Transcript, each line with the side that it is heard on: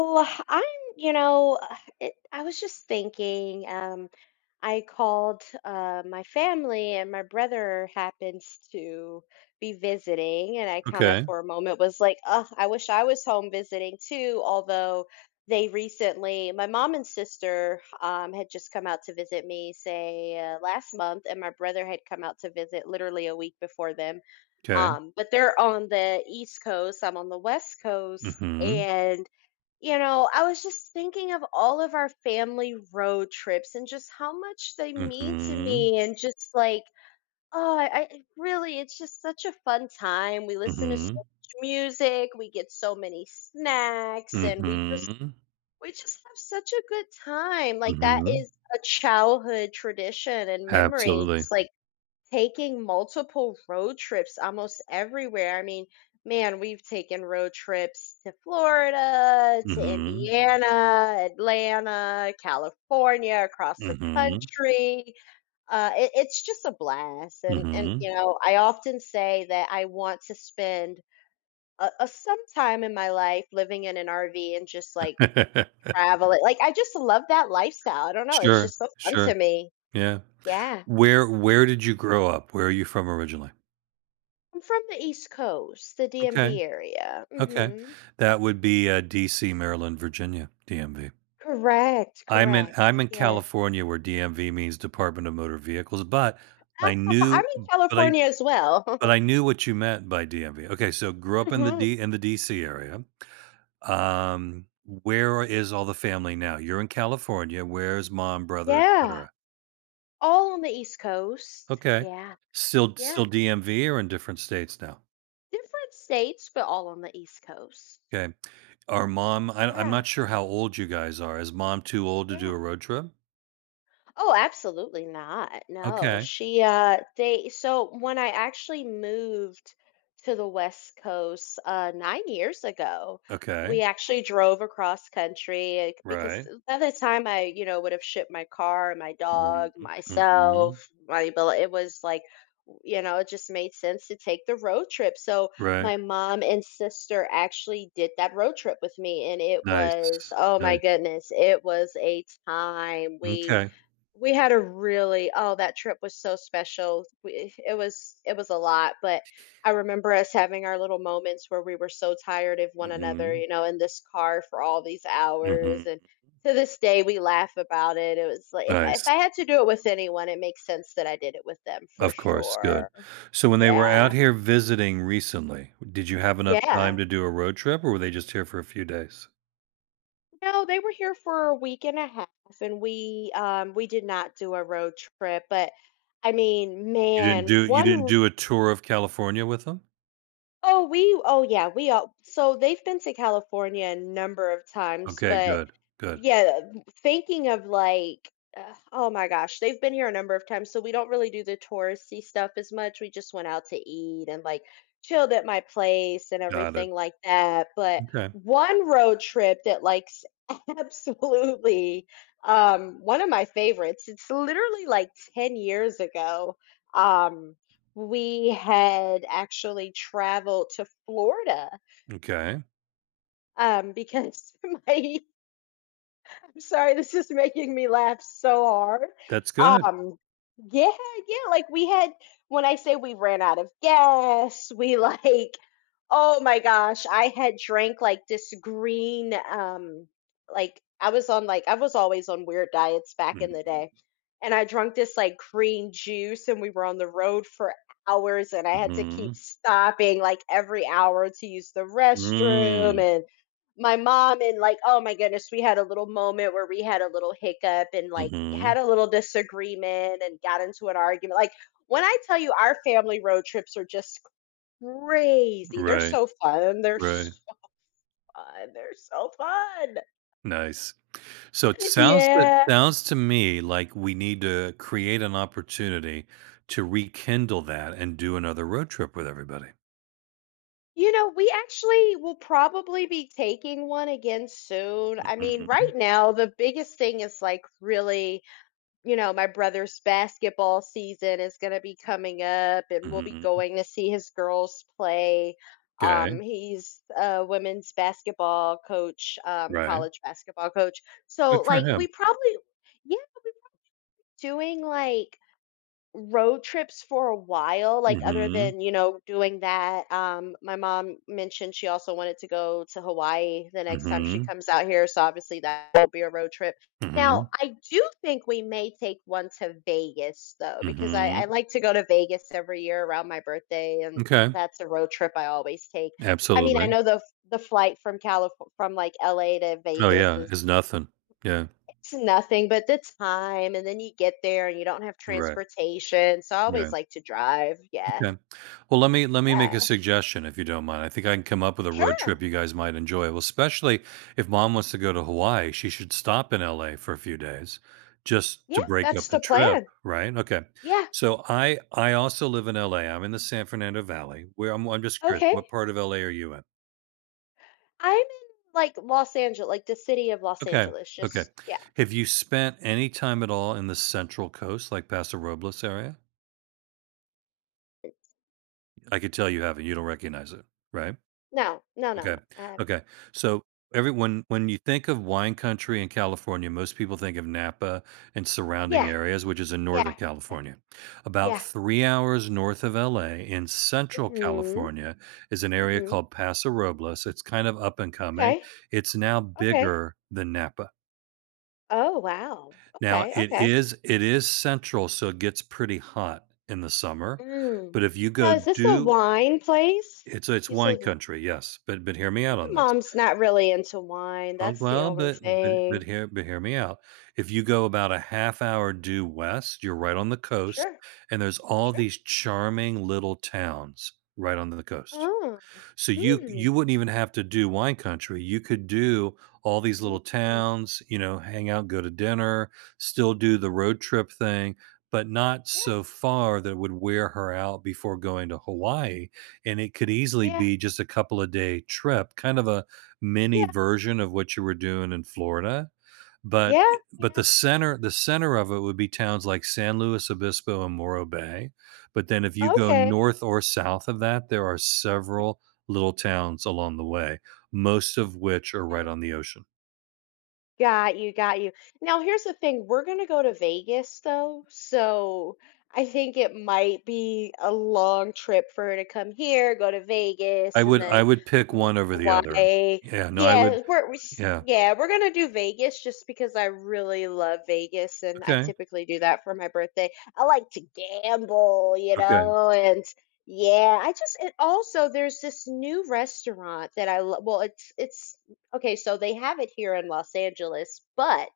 left: Well, I'm, you know, it, I was just thinking. I called my family, and my brother happens to be visiting. And I kind of,
right: Okay,
left: for a moment, was like, "Oh, I wish I was home visiting too." Although they recently, my mom and sister had just come out to visit me, say last month, and my brother had come out to visit literally a week before them
right: okay.
left: but they're on the East Coast, I'm on the West Coast,
right: Mhm,
left: and I was just thinking of all of our family road trips and just how much they mean to
right: mhm,
left: me, and just like, oh, I really, it's just such a fun time. We listen to so
right: mhm,
left: much music, we get so many snacks, and we just
right: mhm,
left: we just have such a good time. Like that
right: mhm.
left: is a childhood tradition and memory.
right: Absolutely.
left: Just like taking multiple road trips almost everywhere. I mean, man, we've taken road trips to Florida, to
right: Mhm,
left: Indiana, Atlanta, California, across the
right: mhm,
left: country. It's just a blast. And, and,
right: mhm.
left: you know, I often say that I want to spend a some time in my life living in an RV and just like traveling. Like, I just love that lifestyle. I don't know. It's
right: Sure,
left: just so fun
right: sure,
left: to me.
right: yeah.
left: Yeah.
right: Where did you grow up? Where are you from originally?
left: I'm from the East Coast, the
right: Okay,
left: DMV area.
right: okay.
left: Mhm.
right: That would be, DC, Maryland, Virginia, DMV.
left: Correct,
right: I'm in
left: correct.
right: I'm in
left: Yeah.
right: California where DMV means Department of Motor Vehicles, but I
left: I'm
right: knew
left: in
right: but I
left: California as well.
right: But I knew what you meant by DMV. Okay, so grew up in the
left: Mhm.
right: DC area. Where is all the family now? You're in California. Where's mom, brother, et
left: Yeah.
right: cetera?
left: All on the East Coast.
right: Okay.
left: Yeah.
right: Still
left: Yeah.
right: DMV or in different states now?
left: Different states, but all on the East Coast.
right: Okay. Are mom, I'm
left: Yeah.
right: not sure how old you guys are. Is mom too old to do
left: Yeah.
right: a road trip?
left: Oh, absolutely not. No.
right: Okay.
left: She they so when I actually moved to the West Coast 9 years ago, we
right: Okay.
left: actually drove across country like, because
right: Right.
left: by the time I, would have shipped my car, my dog,
right: Mhm.
left: myself,
right: Mhm.
left: my bill, it was like it just made sense to take the road trip. So
right: Right.
left: my mom and sister actually did that road trip with me and it was
right: Nice.
left: oh my
right: Nice.
left: goodness, it was a time. We
right: Okay.
left: we had a really oh, that trip was so special. We it was a lot, but I remember us having our little moments where we were so tired of one another,
right: Mhm.
left: you know, in this car for all these hours
right: Mhm.
left: and to this day we laugh about it. It was like if I, if
right: Nice.
left: I had to do it with anyone, it makes sense that I did it with them for
right: Of course, good.
left: sure.
right: So when they were out
left: Yeah.
right: here visiting recently, did you have enough time
left: Yeah.
right: to do a road trip or were they just here for a few days?
left: No, they were here for a week and a half and we did not do a road trip, but I mean,
right: You didn't
left: man,
right: do you didn't
left: one.
right: do a tour of California with them?
left: Oh, we oh yeah, we all so they've been to California a number of times,
right: Okay,
left: but
right: good, good.
left: yeah, thinking of like oh my gosh, they've been here a number of times, so we don't really do the touristy stuff as much. We just went out to eat and like chilled at my place and
right: Got it.
left: everything like that. But
right: Okay.
left: one road trip that likes absolutely one of my favorites. It's literally like 10 years ago. Um we had actually traveled to Florida,
right: Okay.
left: because my I'm sorry, this is making me laugh so hard.
right: That's good.
left: Um, yeah, yeah, like we had when I say we ran out of gas, we like, oh my gosh, I had drank like this green, like I was always on weird diets back in the
right: Mhm.
left: day. And I drank this like green juice and we were on the road for hours and I had to keep
right: Mhm.
left: stopping like every hour to use the restroom
right: Mm.
left: and my mom and like oh my goodness we had a little moment where we had a little hiccup and like had
right: Mhm.
left: a little disagreement and got into an argument like when I tell you our family road trips are just crazy, they're
right: Right,
left: so fun, they're
right: right.
left: so fun they're so fun
right: Nice. So it sounds it
left: Yeah,
right: sounds to me like we need to create an opportunity to rekindle that and do another road trip with everybody.
left: you know we actually will probably be taking one again soon. I mean right
right: Mhm.
left: now the biggest thing is like really, you know, my brother's basketball season is going to be coming up and we'll be
right: Mhm.
left: going to see his girls play.
right: Okay.
left: He's a women's basketball coach,
right: Right.
left: college basketball coach. So,
right: Good for
left: like,
right: him.
left: we probably, yeah, we are doing like road trips for a while like other
right: Mhm,
left: than doing that. My mom mentioned she also wanted to go to Hawaii the next time she
right: mhm,
left: comes out here, so obviously that will be a road trip. Now
right: mhm,
left: I do think we may take one to Vegas though, because I
right: mhm.
left: like to go to Vegas every year around my birthday, and
right: Okay,
left: that's a road trip I always take. I mean I
right: absolutely.
left: know the flight from California, from like LA to
right: Oh,
left: Vegas,
right: yeah,
left: is
right: it's nothing. Yeah,
left: it's nothing but the time, and then you get there and you don't have
right: right,
left: transportation, so I
right: yeah,
left: always like to drive. Yeah,
right: okay. Well, let me make a
left: yeah,
right: suggestion if you don't mind. I think I can come up with a road
left: sure.
right: trip you guys might enjoy. Well, especially if mom wants to go to Hawaii, she should stop in LA for a few days just to
left: Yeah,
right: break
left: that's
right: up the
left: the
right: trip,
left: plan.
right: right? Okay.
left: Yeah,
right: So I also live in LA. I'm in the San Fernando Valley. Where I'm just curious,
left: okay.
right: what part of LA are you in?
left: I'm in, like, Los Angeles, like, the city of Los
right: Okay.
left: Angeles,
right: Okay.
left: just yeah.
right: Have you spent any time at all in the Central Coast, like Paso Robles area? I could tell you haven't. You don't recognize it, right?
left: No, no, no,
right: Okay.
left: no, I haven't.
right: Okay. So every when you think of wine country in California, most people think of Napa and surrounding
left: Yeah,
right: areas, which is in Northern
left: yeah, yeah,
right: California. About
left: yeah.
right: 3 hours north of LA in Central
left: Mhm,
right: California is an area
left: mhm.
right: called Paso Robles. It's kind of up and coming.
left: Okay,
right: It's now
left: okay.
right: bigger than Napa.
left: Oh, wow.
right: Now
left: Okay,
right: it
left: okay.
right: is it is central, so it gets pretty hot in the summer,
left: Mm.
right: but if you
left: Now
right: go
left: is this a
right: due
left: wine place?
right: it's
left: You
right: wine
left: said
right: country, yes, but hear me out on this.
left: mom's not really into wine.
right: Oh,
left: That's the
right: well,
left: only
right: but but but
left: thing.
right: hear but hear me out. If you go about a half hour due west, you're right on the coast,
left: Sure,
right: and there's all
left: sure.
right: these charming little towns right on the coast.
left: Oh,
right: So you
left: hmm.
right: you wouldn't even have to do wine country. You could do all these
left: Mm,
right: little towns, you know, hang out, go to dinner, still do the road trip thing, but not
left: yeah,
right: so far that it would wear her out before going to Hawaii. And it could easily
left: yeah,
right: be just a couple of day trip, kind of a mini
left: yeah,
right: version of what you were doing in Florida, but
left: yeah,
right: but
left: yeah.
right: the center the center of it would be towns like San Luis Obispo and Morro Bay, but then if you go north or south of that, there are
left: Okay.
right: several little towns along the way, most of which are right on the ocean.
left: Got you, got you. Now here's the thing, we're gonna go to Vegas though, so I think it might be a long trip for her to come here, go to
right: I
left: Vegas, and
right: would I
left: then
right: would pick one over the other.
left: Hawaii.
right: Yeah, no, I would, yeah.
left: Yeah, we're gonna do Vegas just because I really love Vegas, and I
right: Okay,
left: typically do that for my birthday. I like to gamble, you
right: okay.
left: know, and yeah, I just and also there's this new restaurant that I love. Well, it's okay, so they have it here in Los Angeles, but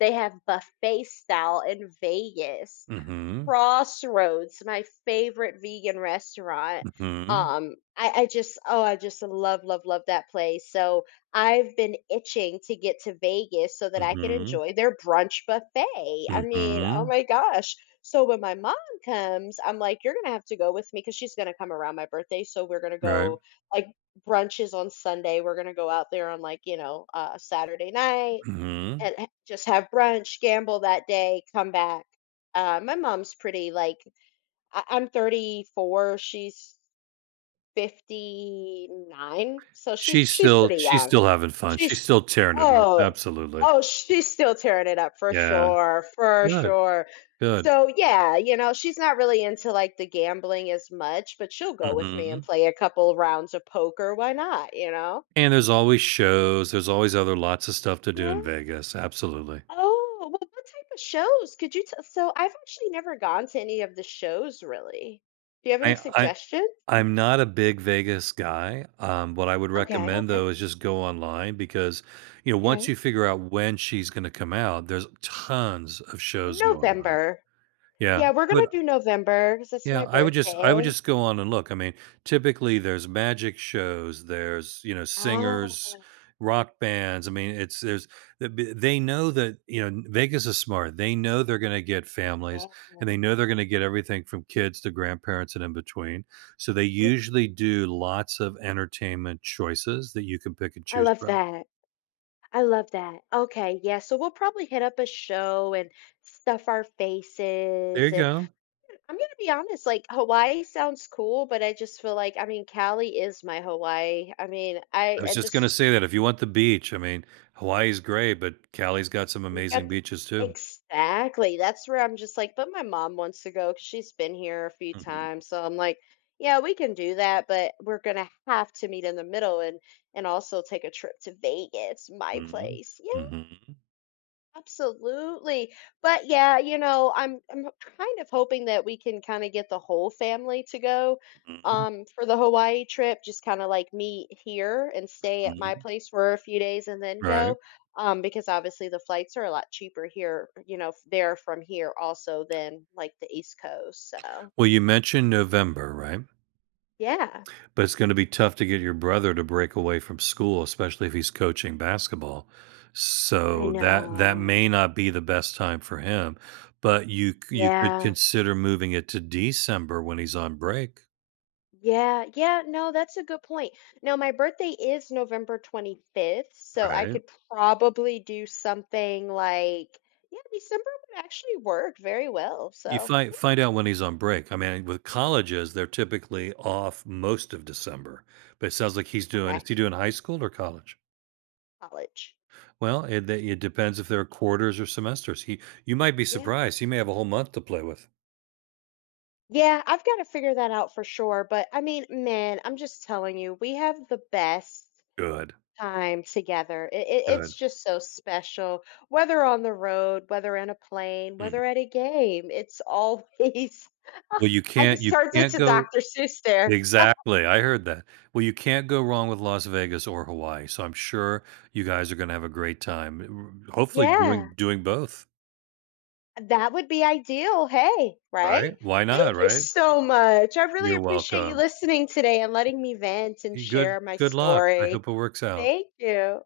left: they have buffet style in Vegas.
right: Mhm,
left: Crossroads, my favorite vegan restaurant.
right: mhm,
left: I just, oh, I just love, love, love that place. So I've been itching to get to Vegas so that I can
right: mhm,
left: enjoy their brunch buffet. I mean, oh
right: mhm,
left: my gosh. So when my mom comes, I'm like, you're gonna have to go with me because she's gonna come around my birthday. So we're gonna
right: right,
left: go like brunches on Sunday. We're gonna go out there on like, you know, Saturday night
right: mhm.
left: and just have brunch, gamble that day, come back. My mom's pretty like I- I'm 34, she's 59, so she's
right: She's
left: she's
right: still
left: pretty
right: she's
left: young.
right: still having fun,
left: She's
right: she's still tearing it up,
left: oh
right: absolutely.
left: oh she's still tearing it up for
right: Yeah,
left: sure, for
right: good,
left: sure.
right: good.
left: So yeah, you know she's not really into like the gambling as much, but she'll go with me and
right: Mhm.
left: play a couple rounds of poker. Why not? You know?
right: And there's always shows, there's always other lots of stuff to do in Vegas, absolutely.
left: Oh, well, what type of shows could you tell? So I've actually never gone to any of the shows really. Do you have any
right: I
left: suggestions?
right: I'm not a big Vegas guy. Um, what I would
left: Okay,
right: recommend,
left: okay,
right: though, is just go online because, you know, once
left: okay.
right: you figure out when she's gonna come out, there's tons of shows going on.
left: November.
right: Yeah,
left: Yeah,
right: I
left: we're
right: would
left: gonna do November because it's
right: Yeah,
left: my
right: I would
left: birthday.
right: just go on and look. I mean, typically there's magic shows, there's, you know,
left: Ah,
right: singers, rock bands. I mean, it's there's th- b- they know that, you know, Vegas is smart. They know they're going to get
left: yeah.
right: families and they know they're going to get everything from kids to grandparents and in between. So they
left: Mm,
right: usually do lots of entertainment choices that you can pick and
left: I
right: choose
left: love
right: from.
left: that. I love that. Okay, yeah. So we'll probably hit up a show and stuff our
right: There
left: faces.
right: you
left: And
right: go.
left: I'm gonna be honest, like Hawaii sounds cool, but I just feel like I mean Cali is my Hawaii. I mean, I,
right: I was
left: I
right: just going to
left: just
right: say that if you want the beach, I mean, Hawaii's great, but Cali's got some
left: we've
right: amazing
left: got the
right: beaches too.
left: exactly, that's where I'm just like, "But my mom wants to go because 'cause she's been here a few times," so I'm like, "Yeah, we can do that, but we're gonna have to meet in the middle and also take a trip to Vegas, my
right: Mhm.
left: place."
right: Mhm.
left: Absolutely. But yeah, you know, I'm kind of hoping that we can kind of get the whole family to go
right: Mhm.
left: for the Hawaii trip, just kind of like meet here and stay at my
right: Mhm.
left: place for a few days and then
right: Right.
left: go because obviously the flights are a lot cheaper here, you know, there from here also than like the East Coast. So,
right: Well, you mentioned November, right?
left: yeah.
right: But it's gonna be tough to get your brother to break away from school, especially if he's coaching basketball.
left: I
right: So that may
left: know.
right: not be the best time for him, but you could
left: Yeah.
right: consider moving it to December when he's on break,
left: Yeah, yeah, no, that's a good point. Now, my birthday is November 25th, so I
right: right?
left: could probably do something like, yeah, December would actually work very well.
right: You
left: So,
right: find
left: yeah,
right: find out when he's on break. I mean, with colleges, they're typically off most of December, but it sounds like
left: okay,
right: he doing high school or college?
left: college.
right: Well, it depends if there are quarters or semesters. He You might be
left: Yeah.
right: surprised. He may have a whole month to play with.
left: Yeah, I've got to figure that out for sure. But I mean, man, I'm just telling you, we have the best
right: Good,
left: time together. It, it,
right: good.
left: it's just so special, whether on the road, whether in a plane,
right: Mhm.
left: whether at a game. It's always,
right: Well,
left: I just
right: you
left: turned
right: can't
left: into
right: go
left: Dr. Seuss there.
right: exactly, I heard that. Well, you can't go wrong with Las Vegas or Hawaii, so I'm sure you guys are gonna have a great time. R Hopefully doing
left: Yeah,
right: doing both,
left: that would be ideal. Hey, right?
right: right? Why
left: Thank
right: not,
left: you
right: right?
left: so much. I really
right: You're
left: appreciate you
right: welcome.
left: listening today and letting me vent and
right: Y Good,
left: share my
right: good luck. I
left: story.
right: hope it works out.
left: Thank you.